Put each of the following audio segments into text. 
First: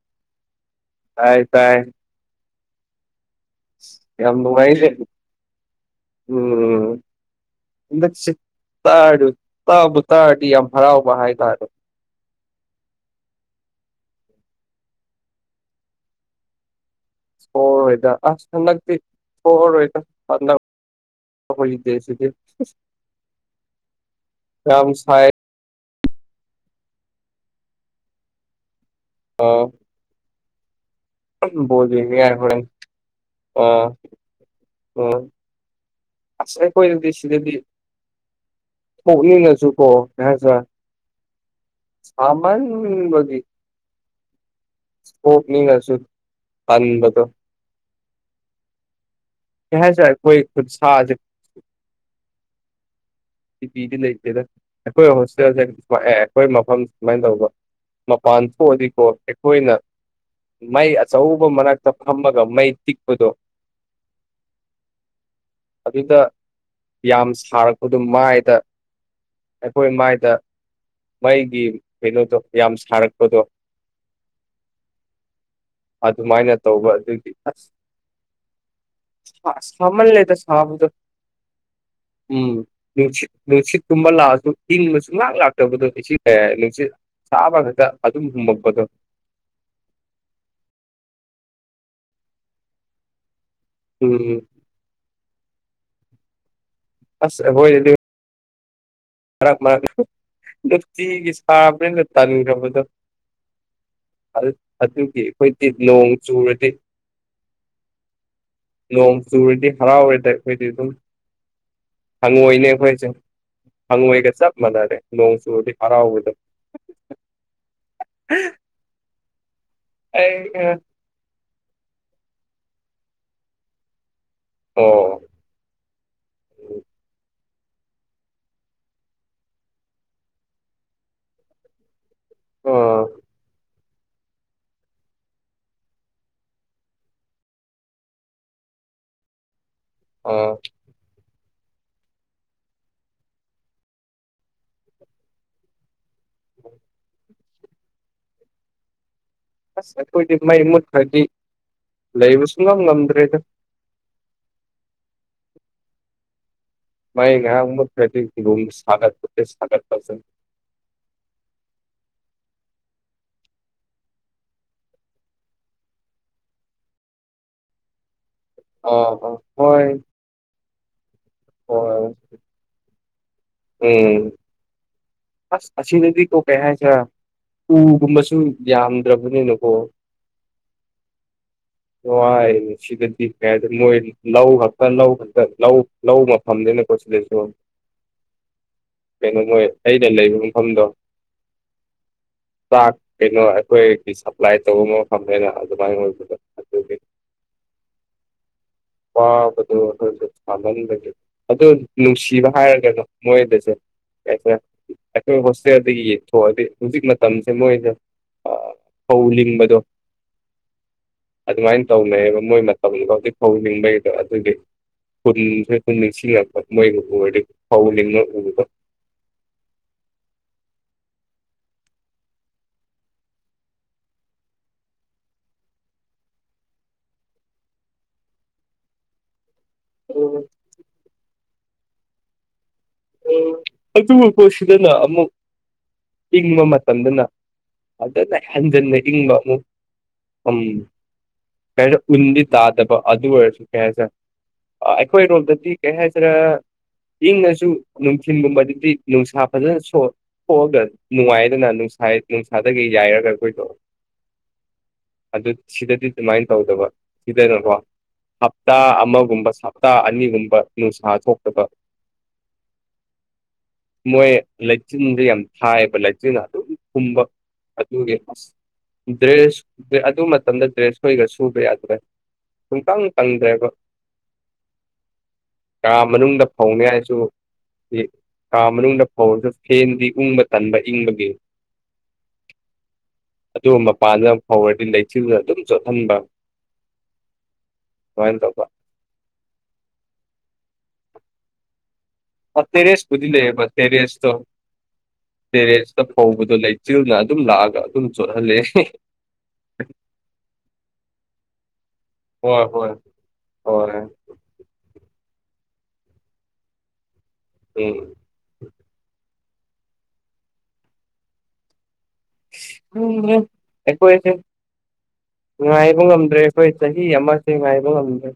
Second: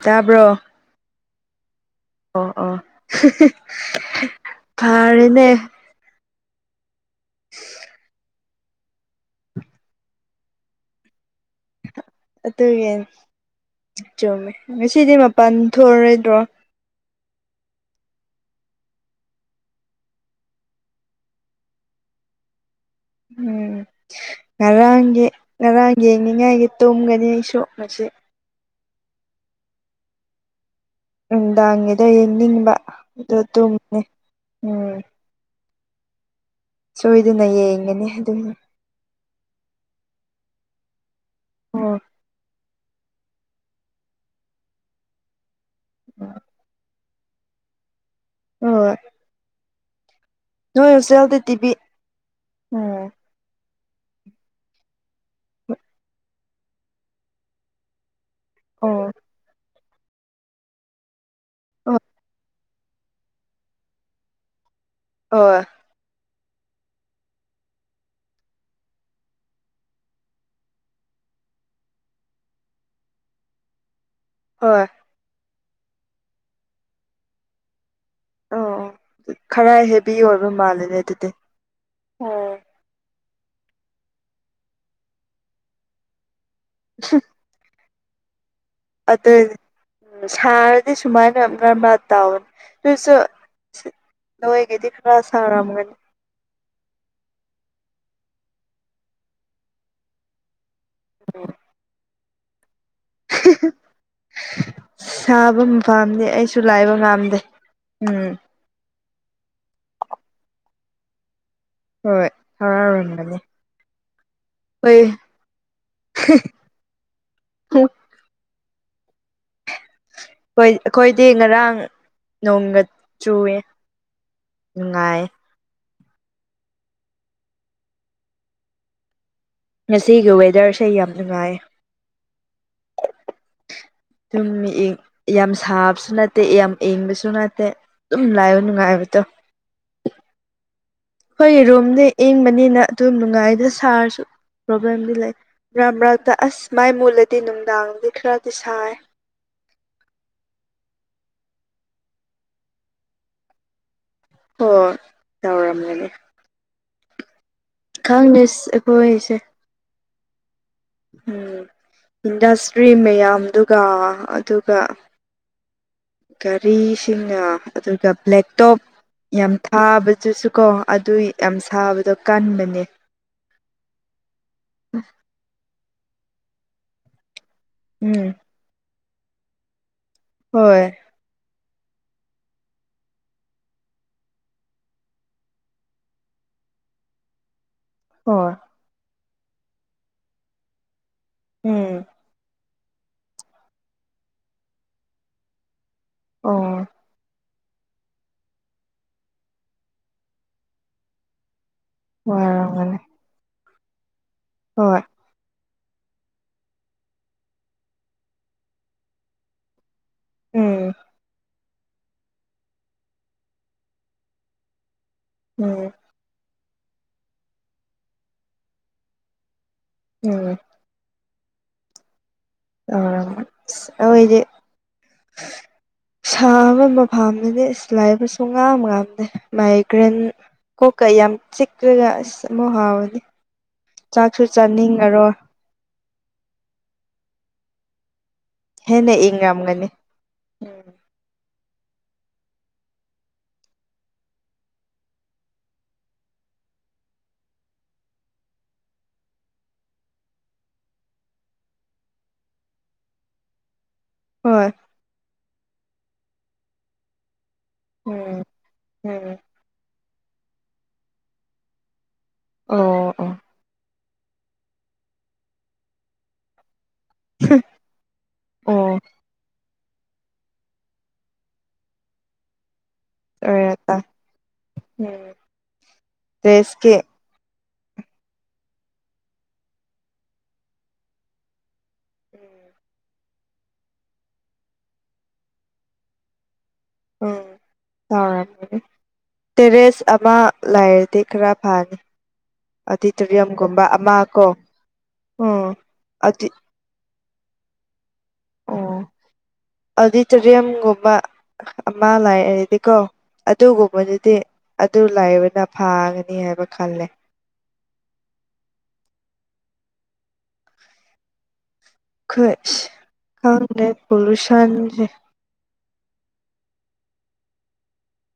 ꯇꯥꯕ꯭ꯔꯣ ꯇꯥꯏ ꯇꯥꯏ ꯑꯣ ꯑꯣ ꯌꯥꯝ ꯅꯨꯡꯉꯥꯏꯅꯦ ꯐꯔꯦꯅꯦ ꯎꯝ ꯍꯟꯗꯛꯁꯤ ꯇꯥ ꯇꯥꯕꯨ ꯇꯥꯔꯗꯤ ꯌꯥꯝ ꯍꯔꯥꯎꯕ ꯍꯥꯏꯇꯥꯔꯦ ꯑꯗꯨꯒꯤ ꯆꯨꯝꯃꯦ ꯉꯁꯤꯗꯤ ꯃꯄꯥꯟ ꯊꯣꯛꯑꯔꯣꯏꯗ꯭ꯔꯣ ꯍ‌ꯣꯏꯗ ꯑꯁ ꯍꯟꯗꯛꯇꯤ ꯊ‌ꯣꯛꯑꯔ‌ꯣꯏꯗ ꯇꯧꯍꯩꯗ‌ꯦ ꯑꯗꯨꯗꯤ ꯎꯝ ꯉꯔꯥꯡꯒꯤ ꯁꯥꯏ ꯉꯔꯥꯡ ꯌꯦꯡꯅꯤꯡꯉꯥꯏꯒꯤ ꯇꯨꯝꯒꯅꯤ ꯑꯩꯁꯨ ꯑꯁꯤ ꯑꯧ ꯅꯨꯡꯗꯥꯡꯒꯤꯗ‌ꯣ ꯌꯦꯡꯅꯤꯡꯉꯥꯏ ꯍꯣꯔꯦꯟ ꯌꯦꯡꯅꯤꯡꯕ ꯑꯗꯨ ꯑꯥ ꯇꯨꯝꯒꯅꯤ ꯎꯝ ꯑꯁ ꯑꯩꯈꯣꯏꯗꯗꯤ ꯁꯣꯏꯗꯅ ꯁꯤꯗꯗꯤ ꯌꯦꯡꯒꯅꯤ ꯑꯗꯨꯒꯤ ꯊꯣꯛꯅꯤꯡ ꯉꯁꯨꯀꯣ ꯀꯩ ꯍꯥꯏꯇꯥꯔ‌ꯦ ꯑꯣ ꯁꯥꯃꯟꯕꯒꯤ ꯊ‌ꯣꯛꯅꯤꯡ ꯉꯁꯨ‌ ꯇꯟꯕꯗ‌ꯣ ꯍ‌ꯣꯏ ꯀꯩꯍꯥꯏꯇꯥꯔ‌ꯦ ꯈ‌ꯣꯏ ꯈꯨꯠ ꯁꯥꯖ‌ꯦ ꯍꯣꯁꯇꯦꯜꯗ ꯇꯤꯚꯤ ꯎꯝ ꯇꯤꯚꯤꯗꯤ ꯂꯩꯇꯦꯗ ꯑꯩꯈꯣꯏ ꯍꯣꯁꯇꯦꯜꯗ ꯑꯦ ꯑꯩꯈꯣꯏ ꯃꯐꯝꯗ ꯁꯨꯃꯥꯏꯅ ꯇꯧꯕ ꯃꯄꯥꯟ ꯊꯣꯛꯑꯗꯤꯀꯣ ꯑꯣ ꯑꯩꯈꯣꯏꯅ ꯃꯥꯏ ꯆꯧꯕ ꯃꯅꯥꯛꯇ ꯍꯣꯏ ꯐꯝꯃꯒ ꯃꯩ ꯇꯤꯛꯄꯗꯣ ꯍꯥ ꯑꯗꯨꯗ ꯌꯥꯝ ꯁꯥꯔꯛꯄꯗꯣ ꯃꯥꯏꯗ ꯑꯩꯈꯣꯏ ꯃꯥꯏꯗ ꯃꯩꯒꯤ ꯀꯩꯅꯣꯗꯣ ꯌꯥꯝ ꯁꯥꯔꯛꯄꯗꯣ ꯍꯣꯏ ꯑꯗꯨꯃꯥꯏꯅ ꯇꯧꯕ ꯑꯗꯨꯒꯤ ꯑꯁ ꯑꯣ ꯈꯔ ꯍꯦꯚꯤ ꯁꯃꯥꯜꯂꯦꯗ ꯑꯣꯏꯕ ꯁꯥꯕꯗꯣ ꯃꯥꯜꯂꯦꯅꯦ ꯑꯗꯨꯗꯤ ꯎꯝ ꯑꯣ ꯅꯨꯡꯁꯤꯠ ꯅꯨꯡꯁꯤꯠ ꯀꯨꯝꯕ ꯂꯥꯛꯑꯁꯨ ꯏꯤꯡꯕ ꯁꯨꯡꯂꯛ ꯂꯥꯛꯇꯕꯗꯣ ꯑꯥꯁꯤ ꯆꯥꯕ ꯈꯛꯇ ꯑꯗꯨꯝ ꯍꯨꯝꯃꯛꯄꯗꯣ ꯑꯗꯨ ꯁꯥꯔꯗꯤ ꯁꯨꯃꯥꯏꯅ ꯃꯔꯛ ꯃꯔꯛ ꯇꯥꯎꯏ ꯑꯗꯨꯁꯨ ꯎꯝ ꯅꯣꯏꯒꯤꯗꯤ ꯈꯥꯔꯥ ꯁꯥꯔꯝꯒꯅꯤ ꯑꯁ ꯑꯩꯈꯣꯏꯒꯤꯗꯤ ꯃꯔꯛ ꯃꯔꯛ ꯅꯨꯡꯇꯤꯒꯤ ꯁꯥꯕꯅꯤꯅ ꯇꯥꯟꯈ꯭ꯔꯕꯗꯣ ꯁꯥꯕ ꯑꯩꯈꯣꯏꯗꯤ ꯅꯣꯡ ꯄꯥꯝꯗꯦ ꯑꯩꯁꯨ ꯆꯨꯔꯗꯤ ꯂꯥꯏꯕ ꯉꯥꯝꯗꯦ ꯎꯝ ꯅꯣꯡ ꯆꯨꯨꯔꯗꯤ ꯍꯔꯥꯎꯔꯦꯗ ꯑꯩꯈꯣꯏꯗꯤ ꯑꯗꯨꯝ ꯍꯣꯏ ꯍꯪꯉꯣꯏꯅꯦ ꯑꯩꯈꯣꯏꯁꯦ ꯍꯔꯥꯎꯔꯝꯒꯅꯤ ꯍꯪꯉꯣꯏꯒ ꯆꯞ ꯃꯥꯟꯅꯔꯦ ꯍꯣꯏ ꯅꯣꯡ ꯆꯨꯔꯗꯤ ꯍꯔꯥꯎꯕꯗꯣ ꯍꯣꯏ ꯍꯝ ꯑꯩꯈꯣꯏꯗꯤ ꯉꯔꯥꯡ ꯅꯣꯡꯒ ꯆꯨꯏ ꯌꯦ ꯑꯣ ꯉꯥꯁꯤꯒꯤ ꯋꯦꯗꯔꯁꯦ ꯌꯥꯝ ꯅꯨꯡꯉꯥꯏꯌꯦ ꯑꯣ ꯑꯗꯨꯨꯝ ꯌꯥꯝ ꯁꯥꯕꯁꯨ ꯅꯠꯇꯦ ꯌꯥꯝ ꯏꯪꯕꯁꯨ ꯅꯠꯇꯦ ꯑꯗꯨꯝ ꯂꯥꯛꯑꯣ ꯅꯨꯡꯉꯥꯏꯕꯗꯣ ꯑ ꯑꯩꯈꯣꯏꯒꯤ ꯔꯨꯝꯗ ꯏꯪꯕꯅꯤꯅ ꯑꯗꯨꯝ ꯅꯨꯡꯉꯥꯏꯗ ꯁꯥꯔꯁꯨ ꯄ꯭ꯔꯣꯕ꯭ꯂꯦꯝꯗꯤ ꯂꯩ ꯃꯔꯛ ꯕ꯭ꯔꯗ ꯑꯁ ꯁꯨꯃꯥꯏ ꯃꯨꯠꯂꯗꯤ ꯅꯨꯡꯗꯥꯡꯗꯤ ꯈꯔꯗꯤ ꯁꯥꯏ ꯑꯁ ꯑꯩꯈꯣꯏꯗꯤ ꯃꯩ ꯃꯨꯠꯈ꯭ꯔꯗꯤ ꯂꯩꯕꯁꯨꯛꯉꯝ ꯉꯝꯗ꯭ꯔꯦꯗ ꯍꯣꯏ ꯇꯧꯔꯝꯒꯅꯤ ꯃꯥꯏ ꯉꯥꯏꯍꯛ ꯃꯨꯠ ꯈꯔ꯭ꯗꯤ ꯈꯪꯗꯦ ꯔꯨꯝ ꯁꯥꯒꯠ ꯑꯩꯈꯣꯏꯁꯦ ꯄꯥꯁꯦ ꯁꯥꯒꯠ ꯄꯥꯁꯦ ꯎꯝ ꯏꯟꯗꯁꯇ꯭ꯔꯤ ꯃꯌꯥꯝꯗꯨꯒ ꯑꯗꯨꯒ ꯒꯥꯔꯤꯁꯤꯡꯅ ꯑꯗꯨꯒ ꯕ꯭ꯂꯦꯛ ꯇꯣꯞ ꯑꯥ ꯑꯥ ꯌꯥꯝ ꯍꯣꯏ ꯊꯥꯕꯗꯨꯁꯨ ꯀꯣ ꯑꯗꯨ ꯌꯥꯝ ꯍꯣꯏ ꯁꯥꯕꯗꯣ ꯀꯟꯕꯅꯦ ꯎꯝ ꯑꯁ ꯑꯁꯤ ꯅꯨꯄꯤꯀꯣ ꯀꯩ ꯍꯥꯏꯁꯤꯔ ꯎꯝ ꯎꯒꯨꯝꯕꯁꯨ ꯌꯥꯝꯗ꯭ꯔꯕꯅꯤꯅꯀꯣ ꯍꯣꯏ ꯋꯥꯏꯌꯦꯕ ꯁꯤꯗꯗꯤ [unintelligible] ꯂꯧ ꯈꯛꯇ ꯂꯧ ꯈꯛꯇ ꯂꯧ ꯂꯧ ꯃꯐꯝꯅꯤꯅꯀꯣ ꯁꯤꯗꯩꯁꯨ ꯍꯣꯏ ꯀꯩꯅꯣ ꯃꯣꯏ ꯑꯩꯅ ꯂꯩꯕ ꯃꯐꯝꯗꯣ ꯎꯝ ꯆꯥꯛ ꯀꯩꯅꯣ ꯑꯩꯈꯣꯏꯒꯤ ꯁꯄ꯭ꯂꯥꯏ ꯇꯧꯕ ꯃꯐꯝꯅꯦꯅ ꯑꯗꯨꯃꯥꯏꯅ ꯑꯣꯏ ꯑꯣ ꯋꯥꯕꯗꯣ ꯑꯩꯈꯣꯏꯁꯨ ꯁꯥꯃꯥꯟꯕꯒꯤ ꯑꯗꯣ ꯅꯨꯡꯁꯤꯕ ꯋꯥꯔꯝꯒꯅꯤ ꯍꯥꯏꯔꯒꯅꯣ ꯃꯣꯏꯗꯁꯨ [unintelligible] ꯍꯣꯏ ꯑꯩꯈꯣꯏ ꯍꯣꯁꯇꯦꯜꯗꯒꯤ ꯌꯦꯡꯊꯣꯛꯑꯗꯤ ꯍꯧꯖꯤꯛ ꯃꯇꯝꯁꯦ ꯃꯣꯏꯅ ꯐꯧ ꯂꯤꯡꯕꯗꯣ ꯎꯝ ꯑꯗꯨꯃꯥꯏꯟ ꯇꯧꯅꯩꯌꯦꯕ ꯃꯣꯏ ꯃꯇꯝꯒꯤ ꯍꯧꯖꯤꯛ ꯐꯧ ꯂꯤꯡꯕꯩꯒꯤꯀꯣ ꯑꯗꯨꯒꯤ ꯍꯨꯟꯁꯦ ꯎꯝ ꯍꯨꯟ ꯁꯤꯡꯉꯛꯄ ꯃꯣꯏꯕꯨ ꯎꯔꯗꯤ ꯐꯧ ꯂꯤꯡꯉ ꯎꯕ ꯎꯝ ꯑꯣ ꯑꯈꯣꯏꯗꯤ ꯁꯥꯕ ꯃꯐꯝꯁꯤꯗꯤ ꯏꯁ ꯂꯥꯏꯕ ꯁꯨꯉꯝ ꯉꯝꯗꯦ ꯃꯥꯏꯒ꯭ꯔꯦꯟ ꯀꯣꯛꯀ ꯌꯥꯝ ꯆꯤꯛꯂꯒ ꯑꯁ ꯑꯃꯨꯛ ꯍꯧꯋꯦ ꯑꯣ [unintelligible] ꯁꯤꯗꯅ ꯑꯃꯨꯛ ꯏꯪꯕ ꯃꯇꯝꯗꯅ ꯐꯖꯅ ꯍꯦꯟꯖꯟꯅ ꯍꯦꯟꯅ ꯏꯪꯕ ꯑꯃꯨꯛ ꯏꯪꯔꯝꯒꯅꯤ ꯎꯝ ꯀꯩꯅꯣ ꯎꯟꯗꯤ ꯇꯥꯗꯕ ꯑꯗꯨ ꯑꯣꯏꯔꯁꯨ ꯀꯩ ꯍꯥꯏꯁꯤꯔꯥ ꯑ ꯑꯩꯈꯣꯏꯔꯣꯝꯗꯗꯤ ꯀꯩ ꯍꯥꯏꯁꯤꯔꯥ ꯏꯪꯉꯁꯨ ꯅꯨꯡꯊꯤꯟꯒꯨꯝꯕꯗꯗꯤ ꯅꯨꯡꯁꯥ ꯐꯖꯅ ꯁꯣꯛ ꯊꯣꯛꯑꯒ ꯅꯨꯡꯉꯥꯏꯗꯅ ꯅꯨꯡꯁꯥ ꯅꯨꯡꯁꯥꯗꯒꯤ ꯌꯥꯏꯔꯒ ꯑꯩꯈꯣꯏꯁꯨ ꯍꯣꯏ ꯑꯗꯨ ꯁꯤꯗꯗꯤ ꯑꯗꯨꯃꯥꯏꯅ ꯇꯧꯗꯕ ꯁꯤꯗꯅꯀꯣ ꯎꯝ ꯍꯞꯇꯥ ꯎꯝ ꯑꯃꯒꯨꯝꯕ ꯁꯥ__ ꯍꯞꯇꯥ ꯑꯅꯤꯒꯨꯝꯕ ꯅꯨꯡꯁꯥ ꯊꯣꯛꯇꯕ ꯑꯣ ꯑꯣ ꯃꯣꯏ ꯂꯩꯆꯤꯟꯗꯨ ꯌꯥꯝ ꯊꯥꯏꯌꯦꯕ ꯂꯩꯆꯤꯟ ꯑꯗꯨꯝ ꯍꯨꯝꯕ ꯑꯗꯨꯒꯤ ꯑꯁ ꯑꯣ ꯗ꯭ꯔꯦꯁꯄꯨꯗꯤ ꯑꯗꯨ ꯃꯇꯝꯗ ꯗ꯭ꯔꯦꯁ ꯈꯣꯏꯒ ꯁꯨꯕ ꯌꯥꯗ꯭ꯔꯦ ꯄꯨꯡꯀꯡ__ ꯀꯪꯗꯦꯕ ꯑꯣꯏꯔ ꯎꯝ ꯀꯥ ꯃꯅꯨꯡꯗ ꯗ꯭ꯔꯦꯁꯀꯤ ꯐꯧꯅꯤꯉꯥꯏꯁꯨ __ [unintelligible] ꯀꯥ ꯃꯅꯨꯡꯗ ꯐꯧꯔꯁꯨ ꯐꯦꯟꯗꯤ ꯎꯨꯡꯕ ꯇꯟꯕ ꯏꯪꯕꯒꯤ ꯑꯗꯨꯒ ꯃꯄꯥꯟꯗ ꯐꯧꯔꯗꯤ ꯂꯩꯆꯤꯜꯅ ꯑꯗꯨꯝ ꯆꯣꯠꯍꯟꯕ ꯎꯝ ꯑꯗꯨꯃꯥꯏꯅ ꯇꯧꯕ ꯆꯥꯎꯔꯝꯒꯅꯤ ꯇꯦꯔꯦꯁ ꯑꯃ ꯂꯩꯔꯗꯤ ꯈꯔ ꯐꯅꯤ ꯑ ꯇꯦꯔꯦꯁꯄꯨꯗꯤ ꯂꯩꯌꯦꯕ ꯑꯣꯗꯤꯇꯣꯔꯤꯌꯝꯒꯨꯝꯕ ꯑꯃ ꯇꯦꯔꯦꯁꯇꯣ ꯀꯣ ꯎꯝ ꯇꯦꯔꯦꯁꯇ ꯑꯗꯤ ꯐꯧꯕꯗꯣ ꯂꯩ ꯆꯤꯜꯅ ꯑꯗꯨꯝ ꯂꯥꯛꯑꯒ ꯑꯗꯨꯝ ꯆꯣꯠꯍꯜꯂꯦ [unintelligible] ꯑꯣ ꯑꯣꯗꯤꯇꯣꯔꯤꯌꯝꯒꯨꯝꯕ ꯑꯃ ꯍꯣꯏ ꯍꯣꯏ ꯂꯩꯑꯔꯗꯤꯀꯣ ꯍꯣꯏ ꯑꯗꯨꯒꯨꯝꯕꯗꯨꯗꯤ ꯑꯗꯨ ꯂꯩꯕꯅ ꯐꯥꯒꯅꯤ ꯍꯥꯏꯕ ꯈꯜꯂꯦ ꯋꯦꯡ ꯈꯨꯠꯁ ꯈꯪꯗ꯭ꯔꯦ ꯈꯪꯗꯦ ꯑꯩꯈꯣꯏꯁꯦ ꯄꯣꯂꯨꯁꯟꯖꯦ ꯉꯥꯏꯕ ꯉꯝꯗ꯭ꯔꯦ ꯑꯩꯈꯣꯏ ꯆꯍꯤ ꯑꯃꯁꯦ ꯉꯥꯏꯕ ꯉꯝꯗ꯭ꯔꯦ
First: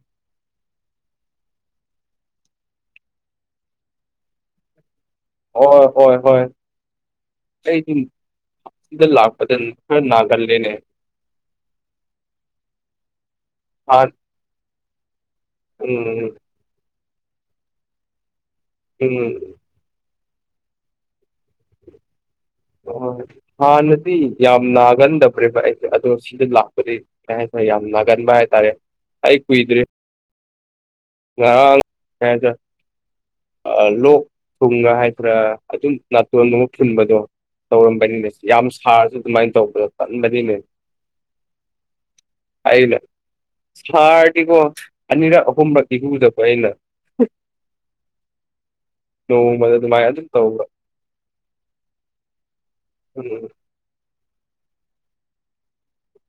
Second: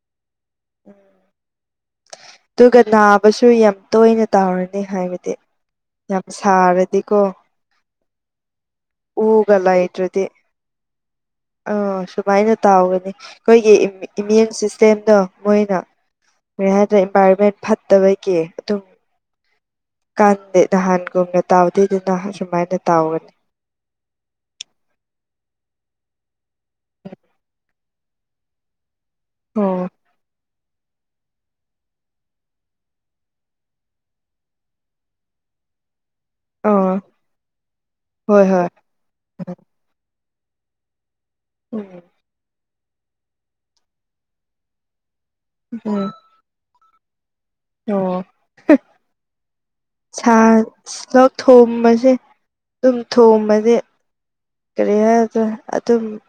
ꯑꯗꯨꯒ ꯅꯥꯕꯁꯨ ꯌꯥꯝ ꯇꯣꯏꯅ ꯇꯥꯎꯔꯅꯤ ꯍꯥꯏꯕ ꯍꯣꯏ ꯍꯣꯏ ꯍꯣꯏ ꯑꯩꯗꯨꯝ ꯎꯒ ꯂꯥꯛꯄꯗꯟ ꯈꯔ ꯅꯥꯒꯜꯂꯤꯅꯦ ꯑ ꯁꯨꯃꯥꯏꯅ ꯇꯥꯎꯒꯅꯤ ꯑꯈꯣꯏꯒꯤ ꯏꯝ ꯍꯥꯟ ꯏꯃꯦꯝꯁꯤꯁ ꯇꯦꯝꯗꯣ ꯃꯣꯏꯅ ꯎꯝ ꯀꯔꯤ ꯍꯥꯏꯗꯥꯔ ꯏꯟꯚꯥꯏꯔꯣꯟꯃꯦꯟ ꯐꯠꯇꯕꯒꯤ ꯑꯗꯨꯝ ꯎꯝ ꯀꯥꯟꯗꯦ ꯅꯍꯥꯟꯒꯨꯝꯅ ꯇꯥꯎꯗꯣꯏꯗꯨꯅ ꯁꯨꯃꯥꯏꯅ ꯍꯣꯏ ꯇꯥꯎꯒꯅꯤ ꯍꯥꯟꯅꯗꯤ ꯌꯥꯝ ꯅꯥꯒꯟꯗꯕ꯭ꯔꯦꯕ ꯑꯩꯁꯦ ꯑꯗꯣ ꯁꯤꯗꯤ ꯂꯥꯛ ꯄꯨꯗꯤ ꯀꯩꯍꯥꯏꯇꯔꯦ ꯌꯥꯝ ꯅꯥꯒꯟꯕ ꯍꯥꯏꯇꯥꯔꯦ ꯑꯩ ꯀꯨꯏꯗ꯭ꯔꯤ ꯑꯣ ꯉꯔꯥꯡ ꯀꯩꯍꯥꯏꯁꯤꯔ ꯑ ꯂꯣꯛ ꯊꯨꯡꯕ ꯍꯥꯏꯗ꯭ꯔꯥ ꯑꯗꯨꯝ ꯅꯥꯇꯣꯟ ꯒꯨꯝꯕ ꯑꯥ ꯐꯨꯟꯕꯗꯣ ꯇꯧꯔꯝꯕꯅꯤꯅꯦ ꯍꯣꯏ ꯌꯥꯝ ꯍꯣꯏ ꯁꯥꯔꯁꯨ ꯑꯗꯨꯃꯥꯏꯅ ꯇꯧꯕꯗꯣ ꯇꯟꯕꯅꯤꯅꯦ ꯎꯝ ꯑꯩꯅ ꯁꯥꯔꯗꯤꯀꯣ ꯑꯅꯤꯔꯛ ꯑꯍꯨꯝꯕꯛꯇꯤ ꯎꯝ ꯍꯨꯗꯕ ꯑꯩꯩꯅ ꯑꯣ ꯅꯣꯡꯃꯗ ꯑꯗꯨꯃꯥꯏꯅ ꯑꯗꯨꯝ ꯇꯧꯕ ꯂꯥꯛ ꯊꯣꯝꯕꯁꯦ ꯑꯗꯨꯝ ꯎꯝ ꯊꯣꯝꯕꯁꯦ ꯀꯔꯤ ꯍꯥꯏꯗ ꯑꯗꯨ ꯑꯗꯨ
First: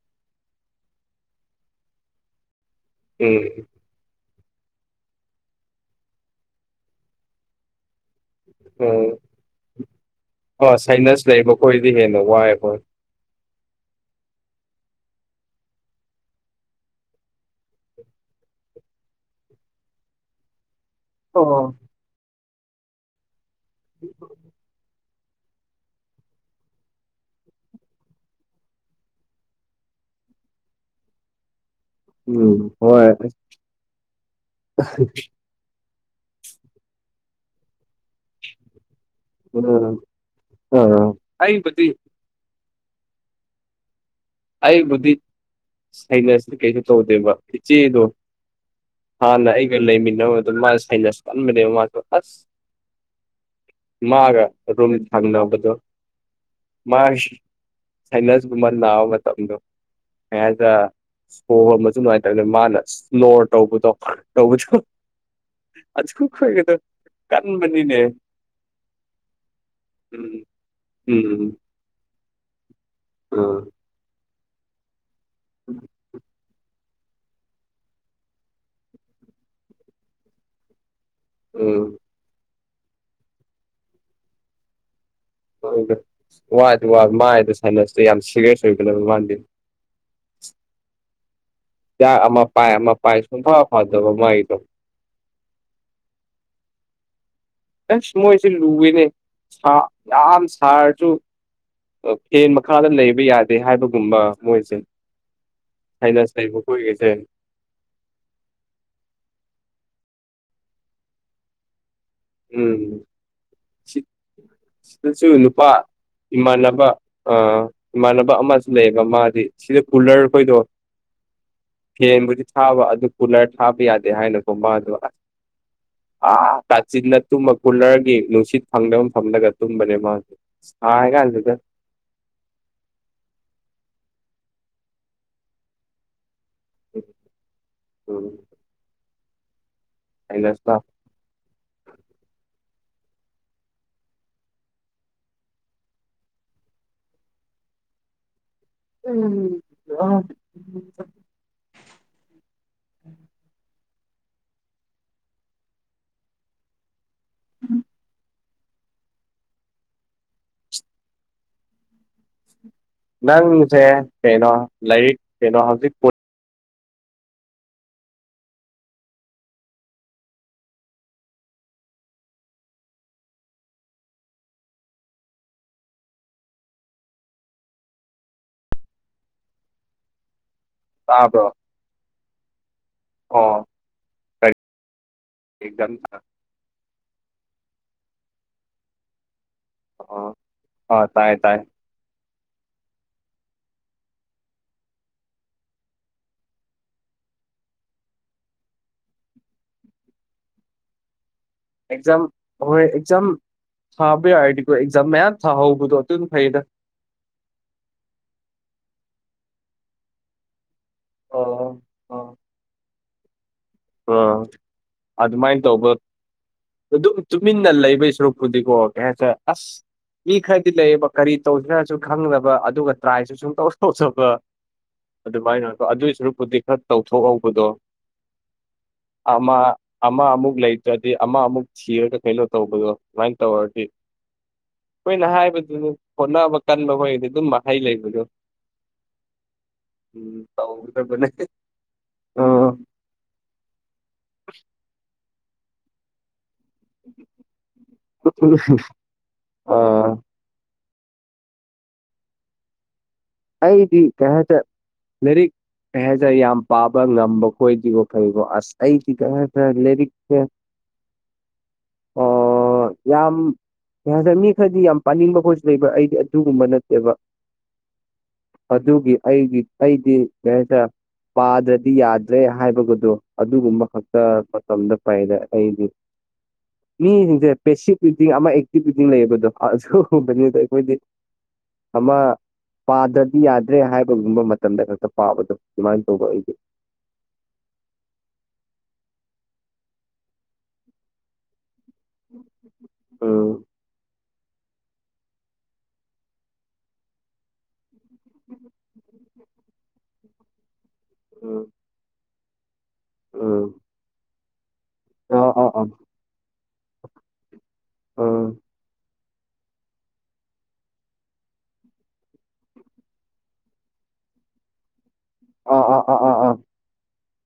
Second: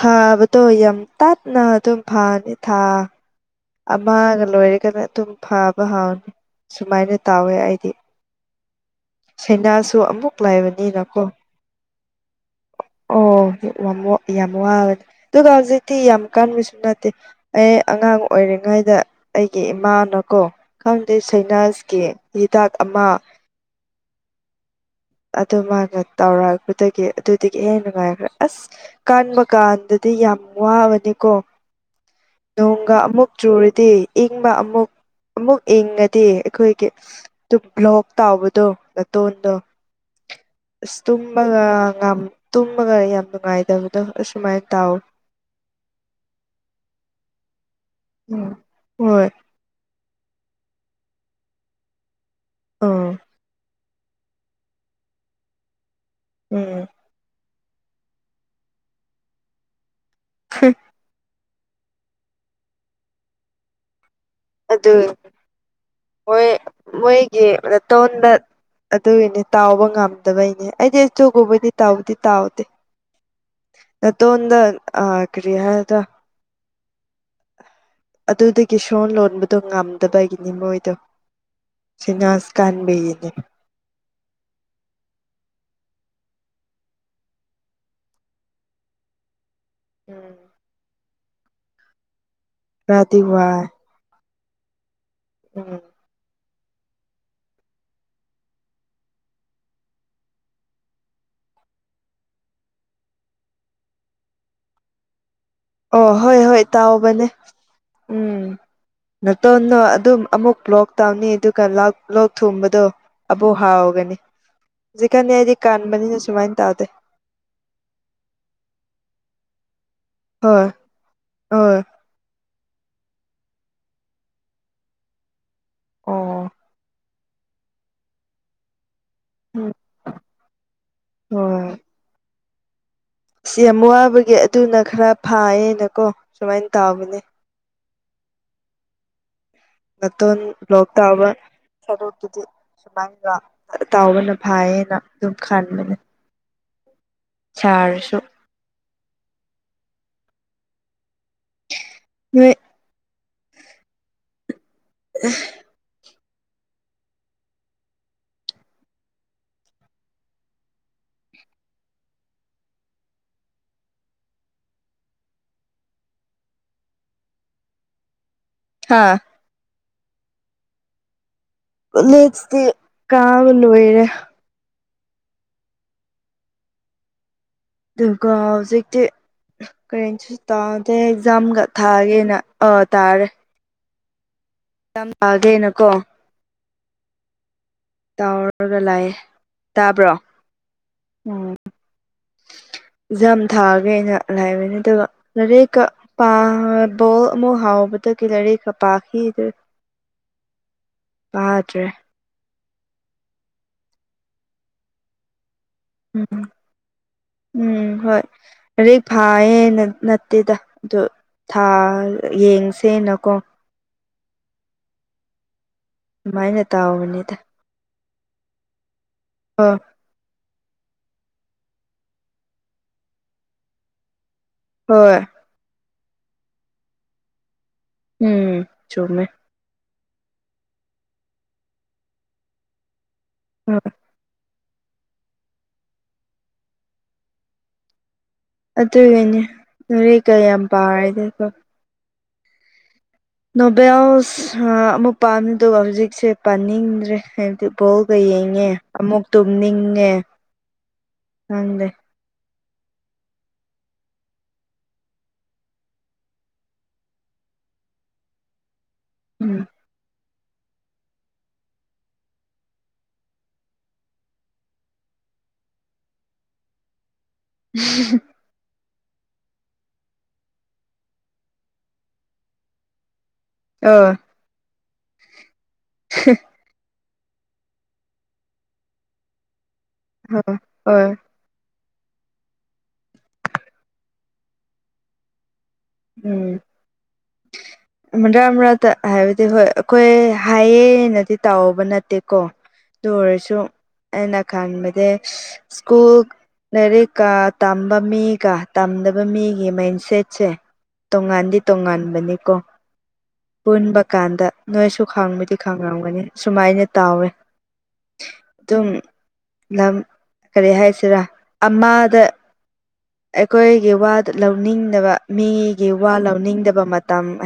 ꯍꯕꯇꯌ ꯇꯠ ꯅ ꯑꯗꯨꯨꯝ ꯐꯥꯅꯤ ꯊ ꯎꯝ ꯑꯃꯒ ꯂꯣꯏꯔꯒꯅ ꯑꯗꯨꯝ ꯐꯥꯕ ꯍꯥꯎꯅꯤ ꯁꯨꯃꯥꯏꯅ ꯇꯥꯎꯋꯦ ꯑꯩꯗꯤ ꯎꯝ ꯁꯩꯅꯥꯁꯨ ꯑꯃꯨꯛ ꯍꯣꯏ ꯂꯥꯏꯕꯅꯤꯅꯀꯣ ꯁꯥꯏꯅꯁ ꯂꯩꯕ ꯈꯣꯏꯗꯤ ꯍꯦꯟꯅ ꯋꯥꯏ ꯍꯣꯏ ꯑꯣ ꯌꯥꯝ ꯌꯥꯝ ꯋꯥꯕꯅꯤ ꯑꯗꯨꯒ ꯍꯧꯖꯤꯛꯇꯤ ꯌꯥꯝ ꯀꯟꯕꯁꯨ ꯅꯠꯇꯦ ꯑꯩ ꯑꯉꯥꯡ ꯑꯣꯏꯔꯤꯉꯩꯗ ꯑꯩꯒꯤ ꯏꯃꯥꯅꯀꯣ ꯈꯪꯗꯦ ꯑꯣ ꯁꯩꯅꯥꯖꯀꯤ ꯍꯤꯗꯥꯛ ꯑꯃ [inaudible] ꯑꯗꯨ ꯃꯥꯅ ꯇꯧꯔꯛꯄꯗꯒꯤ ꯑꯗꯨꯗꯒꯤ ꯍꯦꯟꯅ ꯅꯨꯡꯉꯥꯏꯈ꯭ꯔꯦ ꯑꯁ ꯀꯟꯕ ꯀꯥꯟꯗꯗꯤ ꯌꯥꯝ ꯋꯥꯕꯅꯤꯀꯣ ꯎꯝ ꯅꯣꯡꯒ ꯍꯣꯏ ꯑꯃꯨꯛ ꯆꯨꯔꯗꯤ ꯏꯪꯕ ꯑꯃꯨꯛ ꯑꯃꯨꯛ ꯏꯪꯉꯗꯤ ꯑꯩꯈꯣꯏꯒꯤ ꯑꯗꯨ ꯕ꯭ꯂꯣꯛ ꯇꯥꯎꯕꯗꯣ ꯇꯣꯟꯗ ꯎꯝ ꯑꯁ ꯑꯥ ꯇꯨꯝꯃꯒ ꯑꯩꯕꯨꯗꯤ ꯇꯨꯝꯃꯒ ꯌꯥꯝ ꯅꯨꯡꯉꯥꯏꯇꯕꯗꯣ ꯑꯁꯨꯃꯥꯏ ꯑꯩꯕꯨꯗꯤ ꯁꯩꯅꯁꯤꯗꯤ ꯀꯩꯁꯨ ꯇꯧꯗꯦꯕ ꯏꯆꯦꯗꯣ ꯎꯝ ꯍꯣꯏ ꯍꯥꯟꯅ ꯑꯩꯒ ꯂꯩꯃꯤꯟꯅꯕꯗꯣ ꯃꯥ ꯁꯩꯅꯁ ꯆꯠꯃꯤꯅꯦꯕ ꯃꯥꯁꯨꯣ ꯑꯁ ꯑꯥ ꯃꯥꯒ ꯔꯨꯝꯝ ꯊꯥꯡꯅꯕꯗꯣ ꯎꯝ ꯃꯥ ꯁꯅꯁ ꯃꯃ ꯂꯅꯥꯑꯣꯕ ꯃꯇꯝꯗꯨ ꯍꯣꯏ ꯍꯣꯏ ꯃꯗꯨ ꯅꯨꯡꯉꯥꯏꯅꯇꯧꯅꯦ ꯃꯥꯅ ꯏꯁꯅꯣꯔ ꯇꯧꯕꯗꯣ ꯇꯧꯕꯗꯣ ꯑꯗꯨ ꯑꯗꯨ ꯍꯣꯏ ꯈꯣꯏꯒꯗꯣ ꯃꯣꯏꯒꯤ ꯀꯟꯕꯅꯤꯅꯦ ꯇꯣꯟꯗ ꯑꯗꯨꯒꯤꯅꯦ ꯇꯥꯎꯕ ꯎꯝ ꯉꯝꯗꯕꯩꯅꯦ ꯑꯩꯗꯤ ꯑꯆꯧꯕꯧꯕꯩꯗꯤ ꯇꯥꯎꯕꯗꯤ ꯇꯥꯎꯗꯦ ꯑ ꯅꯠꯇꯣꯣꯗ ꯑ ꯀꯔꯤꯌꯥꯗ ꯑꯗꯨꯗꯒꯤ ꯁꯣꯟ ꯂꯣꯟꯕꯗꯣ ꯉꯝꯗꯕꯒꯤꯅꯤ ꯃꯣꯏꯗꯣ ꯎꯝ ꯁꯤꯤꯟꯥꯁ ꯀꯥꯥꯟꯕꯅꯤ ꯋꯥꯗꯤ ꯃꯥꯗ ꯁꯥꯏꯅꯁꯇ ꯌꯥꯝ ꯁꯤꯦꯔꯤꯌꯁ ꯑꯣꯏꯒꯅꯦꯕ ꯃꯥꯗꯤ ꯎꯝ ꯌꯥ ꯑꯃ ꯄꯥꯏ ꯑꯃ ꯄꯥꯏ ꯈꯔꯗꯤ ꯁ ꯐꯥꯎ ꯋꯥꯏ ꯐꯥꯎꯗꯕ ꯃꯥꯏꯗꯧ ꯎꯝ ꯑꯁ ꯃꯣꯏꯁꯤꯦ ꯂꯨꯏꯅꯦ ꯌꯥꯝ ꯁꯥꯔꯁꯨ ꯍꯦꯟ ꯃꯈꯥꯗ ꯂꯩꯕ ꯌꯥꯗꯦ ꯍꯥꯏꯕꯒꯨꯝꯕ ꯃꯣꯏꯁꯦ ꯑꯣ ꯍꯥꯏꯅꯁ ꯍꯣꯏ ꯂꯩꯕ ꯍꯣꯏ ꯑꯩꯈꯣꯏꯒꯤꯁꯦ ꯇꯥꯥꯎꯑꯣꯕꯅꯦ ꯎꯝ ꯅꯇꯣꯟꯅꯣ ꯑꯗꯨꯝ ꯑꯃꯨꯛ ꯂꯣꯛ ꯇꯎꯅꯤ ꯑꯗꯨꯒ ꯂꯥꯛ ꯂꯣꯛ ꯊꯨꯝꯕꯗꯣ ꯎꯝ ꯑꯕꯨꯧ ꯁꯤ ꯍꯥꯎꯒꯅꯤ ꯁꯤꯗꯁꯨ ꯍꯧꯖꯤꯛꯀꯥꯟꯅꯤ ꯑꯩꯗꯤ ꯅꯨꯄꯥ ꯀꯟꯕꯅꯤꯅ ꯁꯨꯃꯥꯏꯅ ꯇꯥꯗꯦ ꯏꯃꯥꯟꯅꯕ ꯑ ꯏꯃꯥꯟꯅꯕ ꯑꯃꯁꯨ ꯂꯩꯌꯦꯕ ꯃꯥꯗꯤ ꯁꯤꯗ ꯀꯨꯂꯔ ꯈꯣꯏꯗꯣ ꯍꯣꯏ ꯍꯣꯏ ꯐꯦꯟꯕꯨꯗꯤ ꯊꯥꯕ ꯑꯗꯨ ꯀꯨꯂꯔ ꯊꯥꯕ ꯌꯥꯗꯦ ꯍꯥꯏꯅꯒꯨꯝꯕ ꯑꯣ ꯑꯥ ꯆꯤꯟꯅ ꯇꯨꯝꯕ ꯀꯨꯂꯔꯒꯤ ꯅꯨꯡꯁꯤꯠ ꯐꯪꯗꯕ ꯃ ꯐꯝꯂꯒ ꯎꯝ ꯇꯨꯝꯕꯅꯦ ꯃꯥꯁꯦ ꯀꯥꯟꯁꯤꯗ ꯍꯣꯏ ꯑꯁ ꯌꯥꯝ ꯋꯥꯕꯒꯤ ꯑꯗꯨꯅ ꯈꯔ ꯐꯥꯏꯌꯦꯅꯀꯣ ꯁꯨꯃꯥꯏꯅ ꯇꯥꯎꯕꯅꯦ ꯎꯝ ꯃꯇꯣꯟ ꯍꯩꯅꯁ ꯂꯣꯛꯇꯥꯕꯔꯣꯛꯀꯤꯗꯤ ꯁꯨꯃꯥꯏꯗꯣꯇꯥꯎꯕꯅ ꯐꯥꯏꯌꯦꯅ ꯑꯗꯨꯝ ꯈꯟꯕꯅꯦ ꯆꯥꯔꯁꯨ ꯎꯝ ꯎ ꯎ ꯎꯝ ꯅꯪꯁꯦ ꯀꯩꯅꯣ ꯂꯥꯏꯔꯤꯛ ꯀꯩꯅꯣ ꯍꯧꯖꯤꯛ ꯍꯥꯥ ꯀꯂꯦꯖꯇꯤ ꯀꯥꯕ ꯂꯣꯏꯔꯦ ꯑꯗꯨꯒ ꯍꯧꯖꯤꯛꯇꯤ ꯀꯔꯦꯟꯁꯤ ꯇꯥ ꯇ ꯇꯥꯕ꯭ꯔꯣ ꯑꯦꯛꯖꯥꯝ ꯊꯥꯒꯦꯅ ꯇꯥꯔꯦ ꯑꯣ ꯀꯔꯤ ꯇꯥꯒꯦꯅꯀꯣ ꯑꯦꯛꯖꯥꯝ ꯊꯥ ꯇꯥꯎꯔꯒ ꯂꯥꯛꯑꯦ ꯇꯥꯕ꯭ꯔꯣ ꯑꯣ ꯑꯥ ꯇꯥꯏ ꯇꯥꯏ ꯎꯝ ꯑꯦꯛꯖꯥꯝ ꯊꯥꯔꯒꯦ ꯑꯩꯅ ꯂꯥꯛꯕ ꯅꯠꯇ ꯂꯔꯦꯛꯀ ꯕꯣꯜ ꯑꯃ ꯍꯥꯎꯕꯗꯒꯤꯂꯔꯤꯒ ꯄꯥꯈꯤꯗ ꯃꯥ꯭ꯔꯦ ꯛꯖꯝ ꯍꯣꯏ ꯑꯦꯛꯖꯥꯝ ꯊꯥꯕ ꯌꯥꯗꯤꯀ ꯑꯦꯛꯖꯥꯝ ꯃꯌꯥꯝ ꯊꯥꯍꯧꯕꯗꯣ ꯑꯗꯨꯝ ꯎꯝ ꯐꯩꯗ ꯎꯝ ꯍꯣꯏ ꯍꯧꯗꯤ ꯐꯥꯌꯦꯦ ꯅꯠꯇꯦꯗ ꯑꯣꯥ ꯑꯣ ꯌꯦꯡꯁꯦꯅꯀꯣ ꯑꯣ ꯑꯗꯨꯃꯥꯏꯅ ꯇꯧꯕ ꯑꯗꯨꯃꯥꯏꯅ ꯑꯗꯨꯝ ꯇꯥꯎꯕꯅꯤꯗ ꯇꯨꯃꯤꯟ ꯅ ꯂꯩꯕꯩ ꯁꯔꯨꯛꯄꯨꯗꯤꯀꯣ ꯀꯩ ꯍꯥꯏꯁꯦ ꯑꯁ ꯑꯣ ꯏ ꯈꯔꯗꯤ ꯂꯩꯌꯦꯕ ꯀꯔꯤ ꯇꯧꯁꯤ꯭ꯔꯥꯁꯨ ꯈꯪꯗꯕ ꯑꯗꯨꯒ ꯇ꯭ꯔꯥꯏꯁꯨ ꯁꯨꯝ ꯇꯧ ꯇꯧꯁꯕ ꯍꯣꯏ ꯑꯗꯨꯃꯥꯏꯅ ꯑꯗꯨꯏ ꯁꯔꯨꯛꯄꯨꯗꯤ ꯈꯔ ꯇꯧꯊꯣꯛꯍꯧꯕꯗꯣ ꯎꯝ ꯆꯨꯝ ꯑꯃ ꯑꯃ ꯑꯃꯨꯛ ꯂꯩꯇ꯭ꯔꯗꯤ ꯑꯃ ꯑꯃꯨꯛ ꯊꯤꯔꯒ ꯀꯩꯅꯣ ꯇꯧꯕꯗꯣ ꯁꯨꯃꯥꯏꯅ ꯇꯧꯔꯗꯤ ꯍꯣꯏ ꯑꯩꯈꯣꯏꯅ ꯍꯥꯏꯕꯗꯨꯅ ꯍꯣꯠꯅꯕ ꯀꯟꯕ ꯍꯣꯏꯗꯤ ꯑꯗꯨꯝ ꯃꯍꯩ ꯂꯩꯕꯗꯣ ꯑꯗꯨꯒꯤꯅꯦ ꯅꯦ ꯀꯌꯥꯝ ꯄꯥꯔꯗꯤ ꯑ ꯅꯣꯕꯦꯜꯁ ꯑꯃꯨꯛ ꯄꯥꯝꯃꯤ ꯑꯗꯨꯒ ꯍꯧꯖꯤꯛꯁꯦ ꯄꯥꯅꯤꯡꯗ꯭ꯔꯦ ꯍꯥꯏꯕꯗꯤ ꯕꯣꯜꯒ ꯌꯦꯡꯉꯦ ꯑꯃꯨꯛ ꯇꯨꯝꯅꯤꯡꯉꯦ ꯑꯥ ꯅꯗꯦ ꯑꯩꯗꯤ ꯀꯇ ꯂꯥꯏꯔꯤꯛ ꯀꯩ ꯍꯥꯏꯇꯥꯔꯦ ꯌꯥꯝ ꯄꯥꯕ ꯉꯝꯕ ꯈꯣꯏꯗ꯭ꯔꯤꯕꯣ ꯐꯩꯀꯣ ꯑꯁ ꯑꯩꯗꯤꯤ ꯀ ꯎꯝ ꯐ ꯂꯦꯔꯤꯛꯁ ꯑꯣ ꯌꯥꯝꯁꯦ ꯃꯤ ꯈꯔꯗꯤ ꯌꯥꯝ ꯄꯥꯅꯤꯡꯕ ꯈꯣꯏꯁꯨ ꯂꯩꯕ ꯑꯩꯗꯤ ꯑꯗꯨꯒꯨꯝꯕ ꯅꯠꯇꯦꯕ ꯎꯝ ꯑꯗꯨꯒꯤ ꯑꯩꯒꯤ ꯑꯩꯗꯤ ꯀꯔꯤ ꯍꯥꯏꯇꯥꯔꯦ ꯄꯥꯗ꯭ꯔꯗꯤ ꯌꯥꯗ꯭ꯔꯦ ꯍꯥꯏꯕꯒꯗꯣ ꯑꯗꯨꯒꯨꯝꯕ ꯑꯣ ꯈꯛꯇ ꯃꯇꯝꯗ ꯄꯥꯏꯌ‌ꯦꯗ ꯑꯩꯗꯤ ꯃꯤꯁꯤꯡꯁꯦ ꯄꯦꯁꯤꯞ ꯔꯤꯗꯤꯡ ꯑꯃ ꯑꯦꯛꯇꯤꯚ ꯔꯤꯗꯤꯡ ꯂꯩꯌꯦꯕꯗꯣ ꯑꯥ ꯑꯗꯨꯒꯨꯝꯕꯅꯤꯗ ꯍꯣꯏ ꯑꯩꯈꯣꯏꯗꯤ ꯍꯣꯏ ꯑꯝꯃ ꯄꯥꯗ꯭ꯔꯗꯤ ꯌꯥꯗ꯭ꯔꯦ ꯍꯥꯏꯕꯒꯨꯝꯕ ꯃꯇꯝꯗ ꯈꯛꯇ ꯄꯥꯕꯗꯣ ꯑꯗꯨꯃꯥꯏꯅ ꯇꯧꯕ ꯑꯩꯗꯤ ꯎꯝ ꯃꯔꯛ ꯃꯔꯛꯇ ꯍꯥꯏꯕꯗꯤ ꯍꯣꯏ ꯑꯩꯈꯣꯏ ꯍꯥꯏꯌꯦꯅꯗꯤ ꯇꯥꯎꯕ ꯅꯠ ꯅꯠꯇꯦꯀꯣ ꯑꯗꯨ ꯎꯝ ꯑꯣꯏꯔꯁꯨ ꯑꯩꯅ ꯈꯟꯕꯗꯤ ꯏꯁ꯭ꯀꯨꯜ ꯂꯥꯏꯔꯤꯛꯀ ꯇꯝꯕ ꯃꯤꯒ ꯇꯝꯗꯕ ꯃꯤꯒꯤ ꯃꯥꯏꯟ ꯁꯦꯠꯁꯦ ꯇꯣꯉꯥꯟꯗꯤ ꯎꯝ ꯇꯣꯉꯥꯟꯕꯅꯤꯀꯣ ꯎꯝ ꯄꯨꯟꯕ ꯀꯥꯟꯗ ꯅꯣꯏꯁꯨ ꯑꯥ ꯈꯪꯕꯗꯤ ꯑꯥ ꯑꯥ ꯈꯪꯉꯝꯒꯅꯤ ꯁꯨꯃꯥꯏꯅ ꯇꯥꯎꯋꯦ ꯎꯝ ꯑꯗꯨꯝ ꯂꯝ ꯀꯔꯤ ꯍꯥꯏꯁꯤꯔꯥ ꯑꯃꯗ ꯑꯩꯈꯣꯏꯒꯤ ꯋꯥꯗꫭ ꯂꯧꯅꯤꯡꯗꯕ ꯑꯥ ꯃꯤꯒꯤ ꯑꯥ ꯋꯥ ꯑꯥ ꯑꯥ ꯑꯥ ꯂꯧꯅꯤꯡꯗꯕ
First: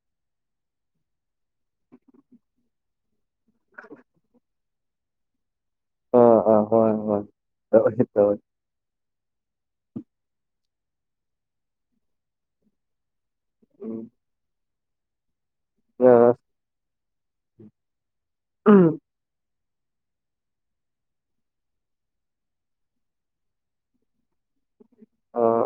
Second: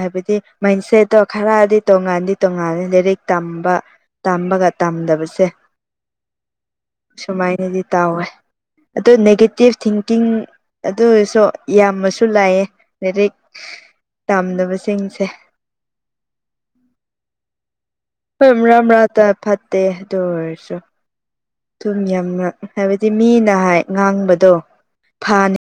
ꯍꯥꯏꯕꯗꯤ ꯃꯥꯏꯟꯁꯦꯠꯇꯣ ꯈꯔꯗꯤ ꯇꯣꯡꯉꯥꯟꯗꯤ ꯇꯣꯉꯥꯟꯜꯂꯤ ꯂꯥꯏꯔꯤꯛ ꯇꯝꯕ ꯇꯝꯕꯒ ꯇꯝꯗꯕꯁꯦ ꯑꯥ ꯑꯥ ꯍꯣꯏ ꯍꯣꯏ ꯁꯨꯃꯥꯏꯅꯗꯤ ꯇꯧꯋꯦ ꯇꯥꯎꯋꯦ ꯇꯧꯋꯦ ꯑꯗꯨ ꯅꯦꯒꯦꯇꯤꯞ ꯊꯤꯡꯀꯤꯡ ꯑꯗꯨ ꯑꯣꯏꯔꯥꯁꯨ ꯌꯥꯝꯅꯁꯨ ꯂꯩꯌꯦ ꯂꯥꯏꯔꯤꯛ ꯎꯝ ꯇꯝꯗꯕꯥꯁꯤꯡꯁꯦ [unintelligible] ꯍꯣꯏ ꯃꯔꯛ ꯑꯥ ꯃꯔꯛꯇꯥ ꯐꯠꯇꯦ ꯑꯗꯨ ꯑꯣꯏꯔꯁꯨ ꯑꯗꯨꯨꯝ ꯌꯥꯝꯅ ꯍꯥꯏꯕꯗꯤ ꯃꯤꯅ ꯍꯥꯏ ꯉꯥꯡꯕꯗꯣ ꯐꯥꯅꯤ